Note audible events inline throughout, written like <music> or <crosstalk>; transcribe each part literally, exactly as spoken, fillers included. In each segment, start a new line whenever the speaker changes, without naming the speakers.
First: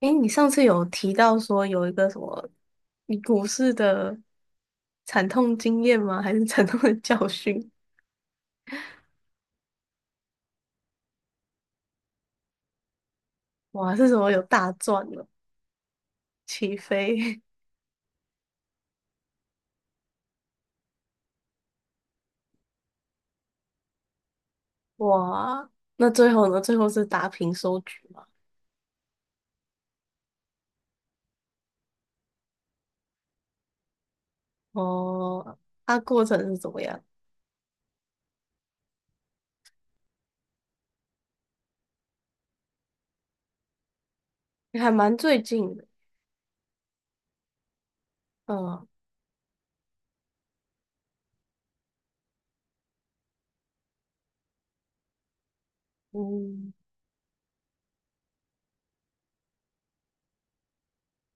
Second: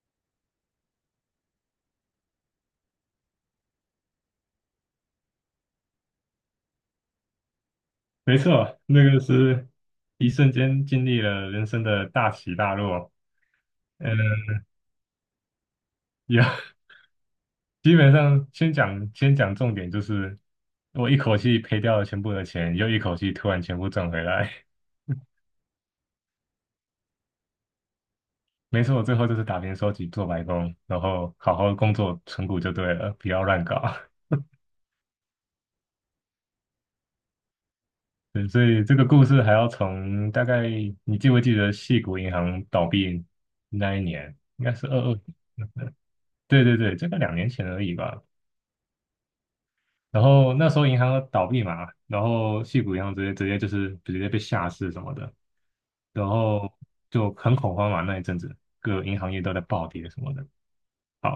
诶，你上次有提到说有一个什么你股市的惨痛经验吗？还是惨痛的教训？
没错，那个是一瞬间经历了人生的大起大落。
哇，是什
嗯，
么有大赚了，
也
起飞？
<laughs> 基本上先讲先讲重点，就是我一口气赔掉了全部的钱，又一口气突然全部挣回来。<laughs>
<laughs> 哇，那最后呢？最后是打平收局吗？
没错，我最后就是打平收集做白工，然后好好工作存股就对了，不要乱搞。
哦，它过程是怎么样？
<laughs> 对，所以这个故事还要从大概你记不记得矽谷银行倒闭那一年，应该
你
是
还
二
蛮
二，
最近的，
对对对，这个两年前而已吧。
嗯
然后那时候银行倒闭嘛，然后矽谷银行直接直接就是直接被下市什么的，然后
嗯
就很恐慌嘛，那一阵子各银行业都在暴跌什么的。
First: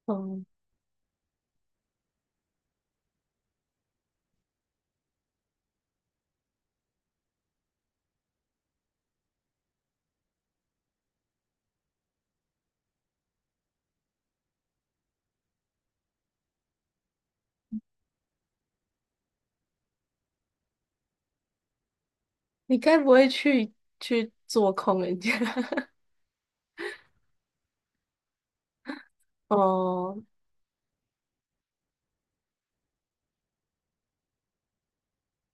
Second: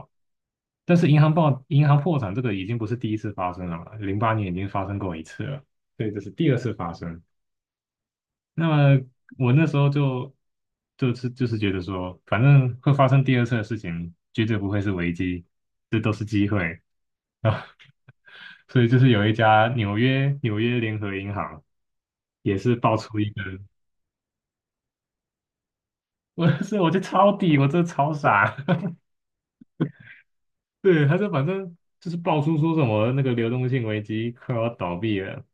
嗯，
但是银行暴银行破产这个已经不是第一次发生了嘛，零八年已经发生过一次了，所以这是第二次发生。那么我那时候就就是就是觉得说，反正会发生第二次的事情，绝对不会是危机，这都是机会啊。<laughs> 所以就是有一家纽约纽约联合银行。也是
你
爆
该不
出
会
一个
去去做空人家？<laughs>
<laughs>，我是我就抄底，我真的超傻。<laughs>
哦，
对，他就反正就是爆出说什么那个流动性危机快要倒闭了，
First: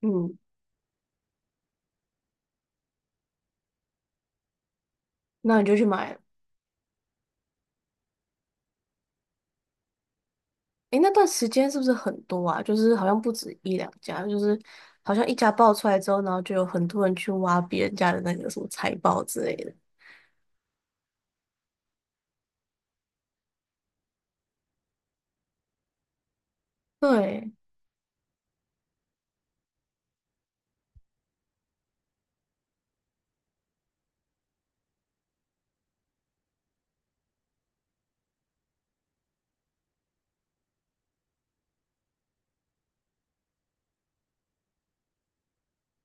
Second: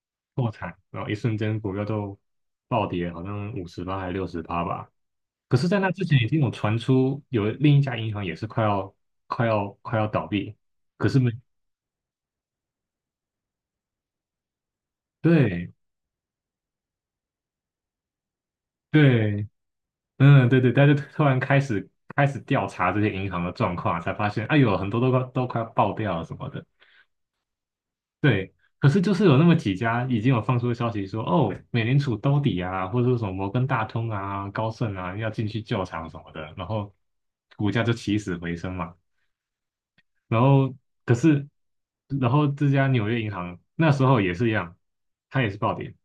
嗯，
破产，然后一瞬间股票就暴跌，好像五十趴还是六十趴吧。可
那你
是，
就
在
去
那之
买
前
了。
已经有传出有另一家银行也是快要快要快要倒闭，
诶，
可
那
是
段
没
时间是不是很多啊？就是好像不止一两家，就是好像一家爆
对
出来之后，然后就有很多人去挖别人家的那个什么财宝之
对，
类的。
嗯对对，但是突然开始开始调查这些银行的状况，才发现哎呦很多都快都快要爆掉了什么的。
对，
对，可是就是有那么几家已经有放出消息说，哦，美联储兜底啊，或者说什么摩根大通啊、高盛啊要进去救场什么的，然后股价就起死回生嘛。然后可是，然后这家纽约银行那时候也是一样，它也是暴跌。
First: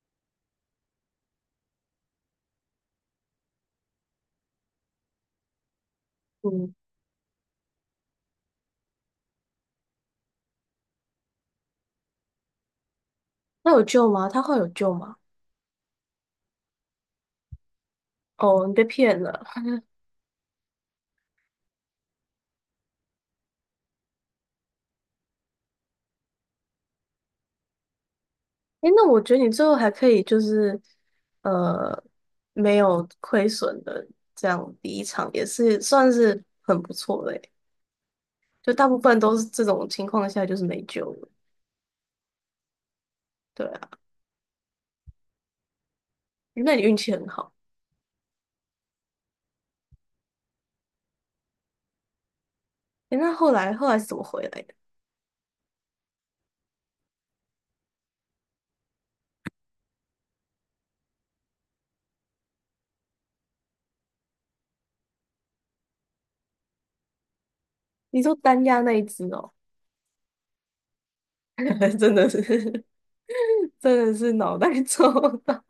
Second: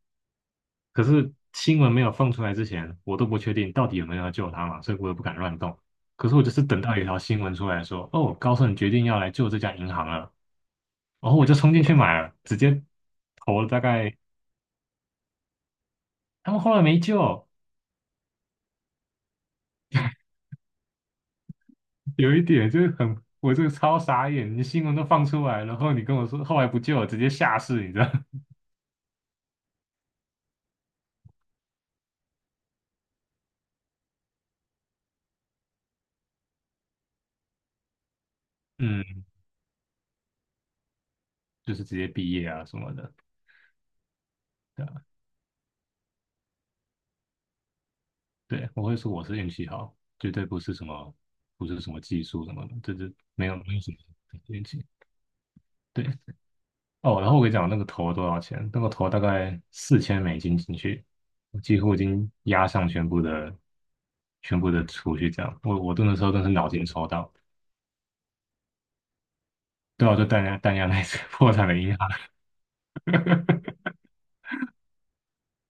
可是新闻没有放出来之前，我都不确定到底有没有要救它嘛，所以我也不敢乱动。可是我就是
嗯，
等到有一条新闻出来说，哦，高盛决定要来救这家银行了，然后我就冲进去买了，直接投了
那
大
有救
概。
吗？他会有救吗？
他们后来没救，
哦，你被骗了。
有一点就是很，我这个超傻眼，你新闻都放出来，然后你跟我说后来不救，直接下市，你知道？<laughs>
诶，那我觉得你最后还可以就是，呃，没有亏损的这样离场，也是算是很不错的欸，就大部分
嗯，
都是这种情况下就是没救了。
就是直接毕业啊什么的，
对啊，
对啊，
那你运气很好。
对，我会说我是运气好，绝对不是什么不是什么技术什么的，这这
诶，那
没
后
有
来
没有
后
什
来
么
是怎么回来
运
的？
气。对哦，然后我跟你讲那个投多少钱，那个投大概四千美金进去，我几乎已经压上全部的全部的储蓄，这样，我我那时候真是脑筋抽到，
你说单压那一只哦，
对啊，就弹压弹压那一次 <laughs> 破产的银
<laughs>
行。
真的是 <laughs>
<laughs>
真的是脑袋抽到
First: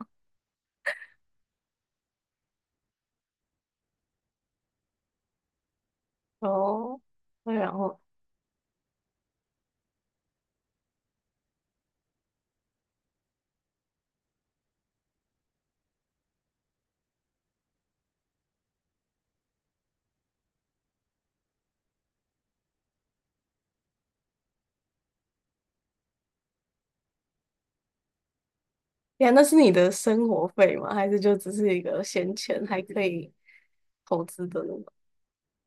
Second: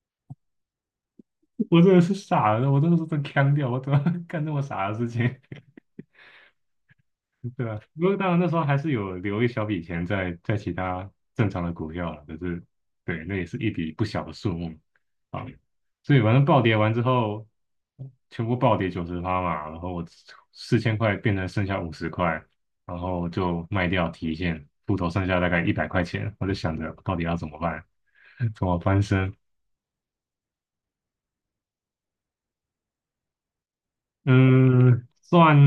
我真的是傻了，我真的是真腔掉，我怎么 <laughs> 干这么傻的事情，
哦。那
<laughs> 对
然
吧？
后
不过当然那时候还是有留一小笔钱在在其他正常的股票了，可是对，那也是一笔不小的数目啊。所以反正暴跌完之后，全部暴跌九十趴嘛，然后我四千块变成剩下五十块，然后就卖掉提现，户头剩下大概一百块钱，我就想着到底要怎么办，<laughs> 怎么翻
呀，
身。
那是你的生活费吗？还是就只是一个闲钱还可以投资的呢？
嗯，算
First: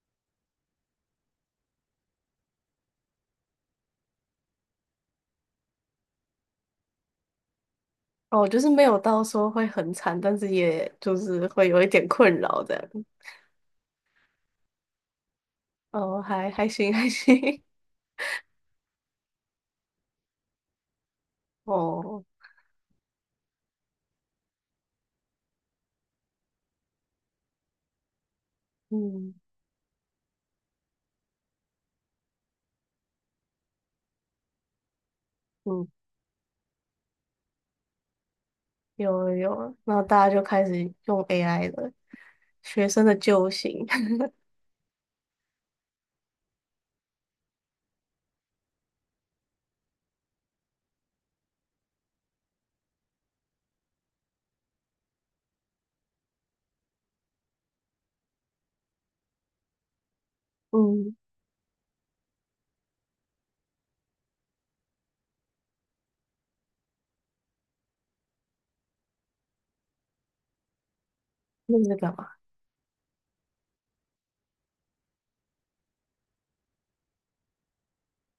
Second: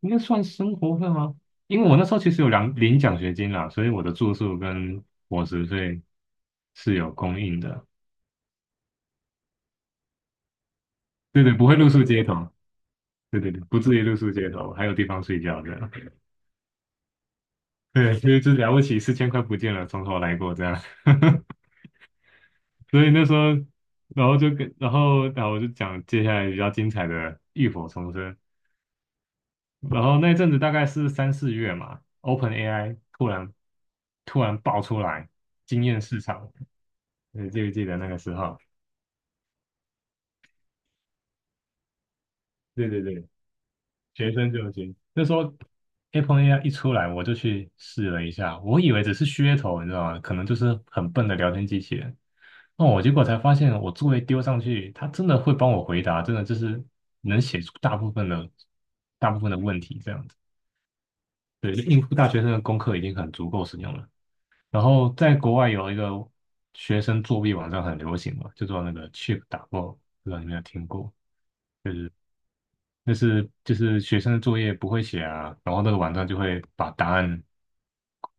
应该算生活费吗？因为我那时候其实有两领奖学金啦，所以我的住宿跟伙食费是有供应的。
哦，就是没有到说会很惨，但是也就
对
是
对，不
会
会
有一
露宿
点
街
困
头。
扰这样。
对对对，不至于露宿街头，还有地方睡觉这样。
哦，还还行还行。
对，所以就了不起，四千块不见了，从头来过这样。<laughs>
<laughs> 哦，
所以那时候，然后就跟，然后，然后我就讲接下来比较精彩的浴火重生。
嗯
然后那阵子大概是三四月嘛，open A I 突然突然爆出来惊
嗯，
艳市场，你记不记得那个时候？
有了有了，然后大家就开始用 A I 了，学
对对
生的
对，
救星。<laughs>
学生就行。那时候 a p e n a i 一出来，我就去试了一下，我以为只是噱头，你知道吗？可能就是很笨的聊天机器人。哦，我结果才发现，我作业丢上去，它真的会帮我回答，真的就是能写出大部分的大部分的问题这样子。
嗯，
对，就应付大学生的功课已经很足够使用了。然后在国外有一个学生作弊网站很流行嘛，就做那个 Chip e 打爆，不知道你有没有听过？
那你
就
在
是
干嘛？
那是就是学生的作业不会写啊，然后那个网站就会把答案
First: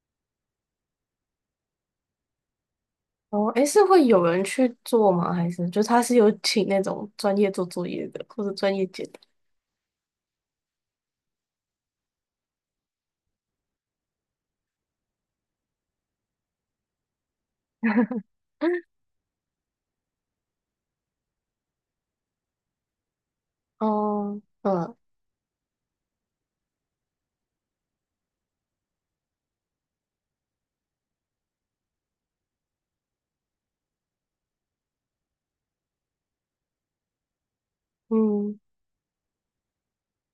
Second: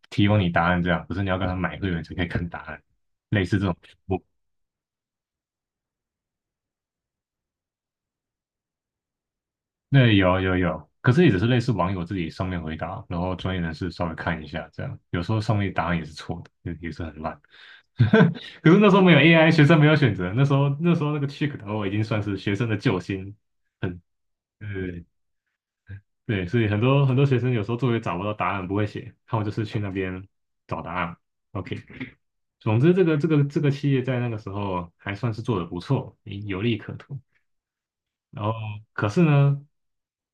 提供你答案这样，可是你要跟他买会员才可以看答案，类
哦，
似
诶，
这
是会
种。
有人去做吗？还是就是他是有请那种专业做作业的，或者专业解答？
那有有有，可是也只是类似网友自己上面回答，然后专业人士稍微看一下，这样有时候上面答案也是错的，也也是很烂。<laughs>
<laughs>
可是那时候没有 A I，学生没有选择，那时候那时候那个 Chick 的话已经算是学生的救星，很
哦，嗯
对对，所以很多很多学生有时候作业找不到答案，不会写，他们就是去那边找答案。O K，总之这个这个这个企业在那个时候还算是做得不错，有利可图。然后可是呢，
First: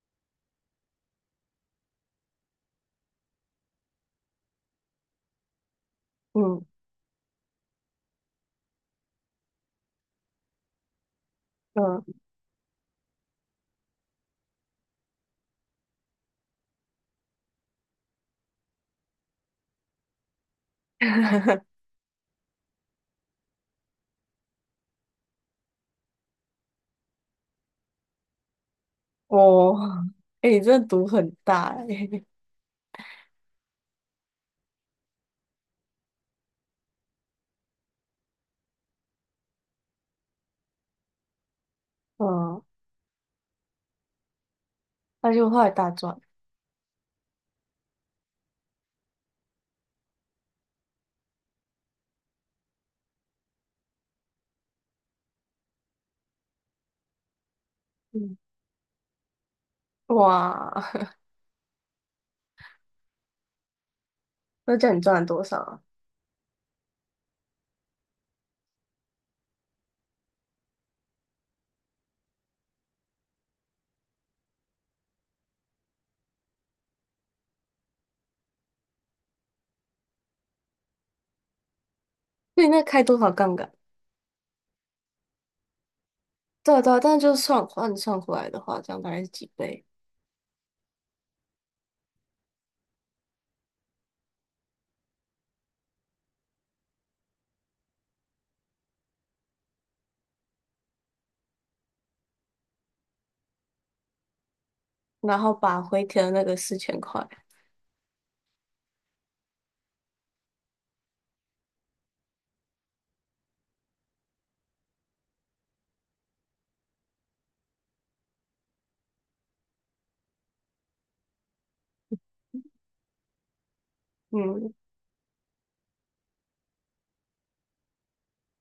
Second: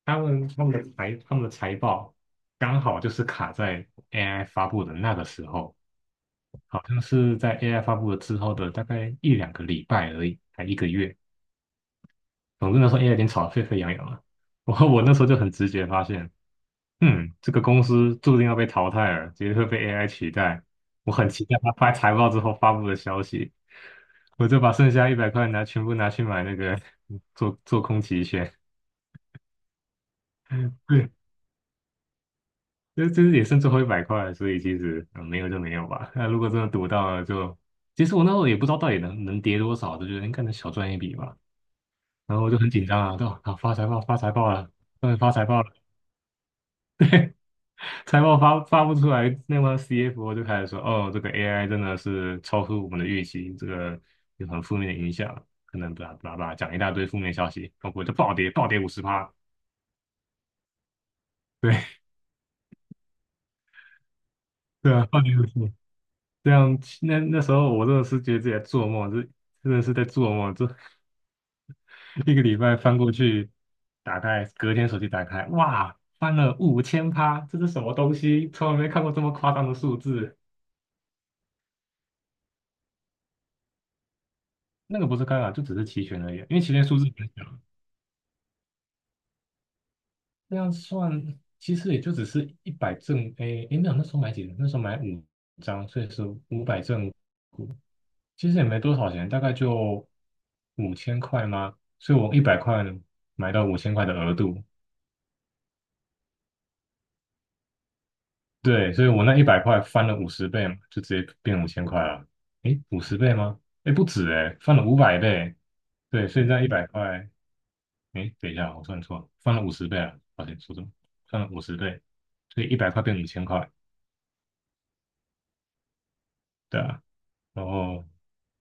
他们他们的财他们的财报刚好就是卡在 A I 发布的那个时候，
嗯
好像是在 A I 发布了之后的大概一两个礼拜而已，才一个月。
嗯嗯，
总之那时候 A I 已经炒得沸沸扬扬了，我我那时候就很直觉发现，嗯，这个公司注定要被淘汰了，绝对会被 A I 取代。我很期待他
<laughs>
发财报之后发布的消息，我就把剩下一百块拿全部拿去买那个 <laughs> 做做空期权。
哦，诶，你真的读
对
很大诶，
这这也剩最后一百块了，所以其实、嗯、没有就没有吧。那如果真的赌到了就，其实我那时候也不知道到底能能跌多少，就觉得应该能小赚一笔吧。
<laughs>
然后我就
嗯，
很紧张啊，对吧？啊，发财报发财报了，终于发
那
财
就后
报
来
了，
大赚，
财报发发不出来，那么 C F O 就开始说，哦，这个 A I 真的是超出我们的预期，这个有很负面的影响，可能巴拉巴拉巴拉讲一大堆负面消息，然后我就暴
嗯，
跌暴跌五十趴，
哇，<laughs>
对
那
<laughs>
这
对
样你
啊，
赚
暴
了
跌
多
五
少
十。
啊？
这样，那那时候我真的是觉得自己在做梦，这真的是在做梦，这 <laughs> 一个礼拜翻过去，打开，隔天手机打开，哇，翻了五千趴，这是什么东西？从来没看过这么夸张的数字。
那你那开多少杠杆？
那个不是干扰，就只是期权而已啊，因为期
对啊
权
对
数
啊，
字
但是
很
就
小，
算换算回来的话，这样大概是几倍？
这样算其实也就只是一百正，诶，诶，没有，那时候买几张？那时候买五张，所以是五百正，其实也没多少钱，大概就五千块吗？所以我一百块买到五千块的额度，
然后把回填的那个四千块，
对，所以我那一百块翻了五十倍嘛，就直接变五千块了。诶，五十倍吗？诶，不止诶，翻了五百倍。对，所以那一百块，诶，等一下，我算错了，翻了五十倍啊，抱歉，说错了，翻了五十倍，所以一百块变五千块。
嗯。
对啊，然后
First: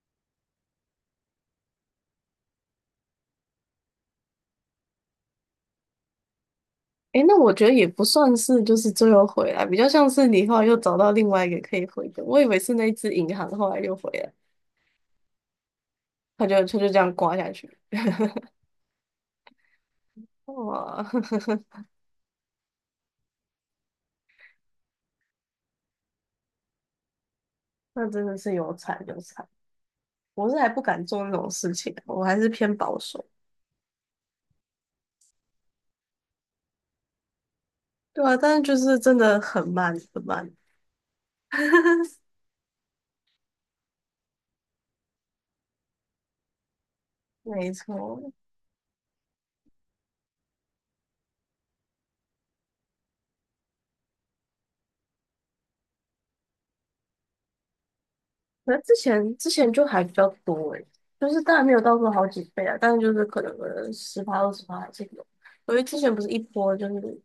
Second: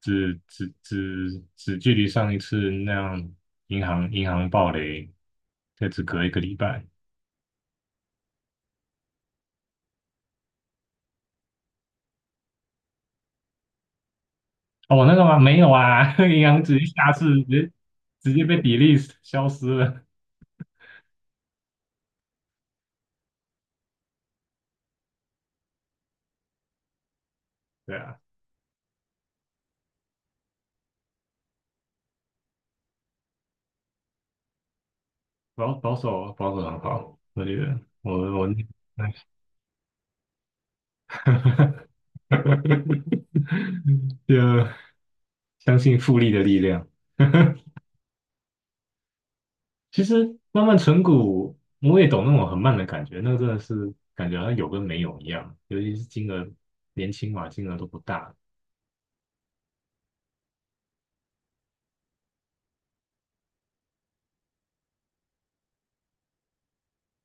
只只只只距离上一次那样银行银行暴雷，这只隔一个礼拜。
诶，那我觉得也不算是就是最后回来，比较像是你后来又找到另外一个可以回的。我以为是那一只银行后来又回来，
哦，那个吗？没有啊，<laughs>
它
银
就
行
它
直接
就这
下
样
次
刮
直
下
接
去。
直接被比 e l e t 消失了。
哇，<laughs>
对
那
啊。
真的是有惨有惨，我是还不敢做那种事情，我还是偏保守。
保保守保守很好，我觉得我
对啊，
我
但是就是真的很慢很慢。<laughs>
<laughs> 就相信复利的力量。
没
<laughs>
错，
其实慢慢存股，我也懂那种很慢的感觉，那个真的是感觉好像有跟没有一样，尤其是金额年轻嘛，金额都不大。
可能之前之前就还比较多诶，就是当然没有到过好几倍啊，但是就是可能十趴二十趴还是有。因为之前不是一波就是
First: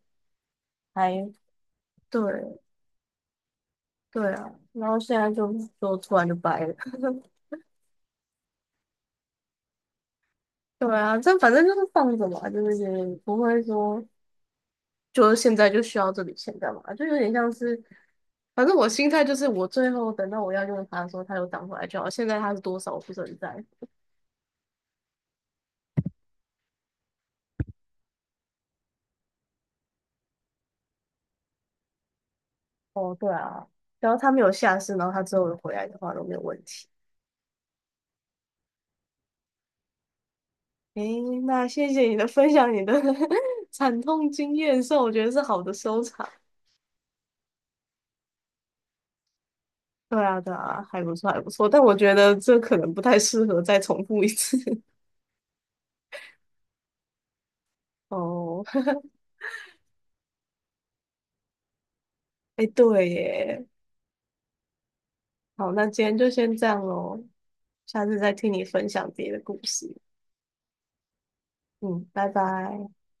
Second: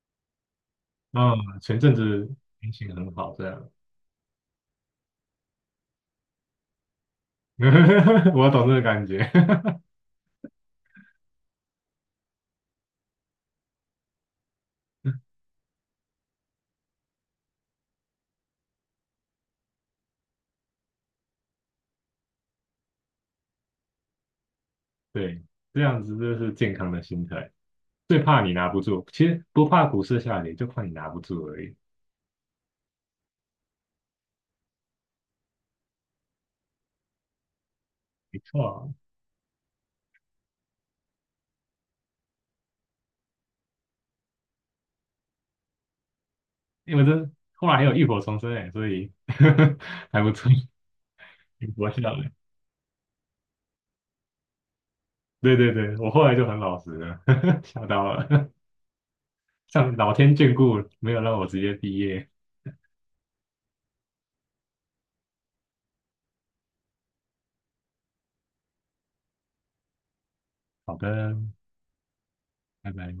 还
啊、前阵
对，
子心情很好，这样，
对啊，然后现在就就突然就掰了。<laughs>
<laughs> 我懂这个感觉。
对啊，这反正就是放着嘛，就是也不会说，就是
<laughs>
现在就需要这笔钱干嘛，就有点像是，反正我心态就是，我最后等到我要用它的时候，它又涨回来就好。现在它是多少，我不是很在
对，这样子就是健康的心态。最怕你拿不住，其实不怕股市下跌，就怕你拿不住而已。
乎。哦，对啊，只要它没有下市，然后它之后有回来的话都没有问题。
没错啊
诶，那谢谢你的分享，你的 <laughs> 惨痛经验，算我觉得是好的收场。
因为这后来还有浴火重生哎，所以 <laughs> 还
对
不
啊，
错，
对啊，还不错，还不错，但
不会
我觉
笑的。
得这可能不太适合再重复一次。
对对对，我后来就很老实了，<laughs> 吓到了，<laughs>
哦，
像老天眷顾，没有让我直接毕业。
<laughs> 哎，对耶，好，那今天就先这样喽，下次再听你分享别的故事。
好的，
嗯，拜拜。
拜拜。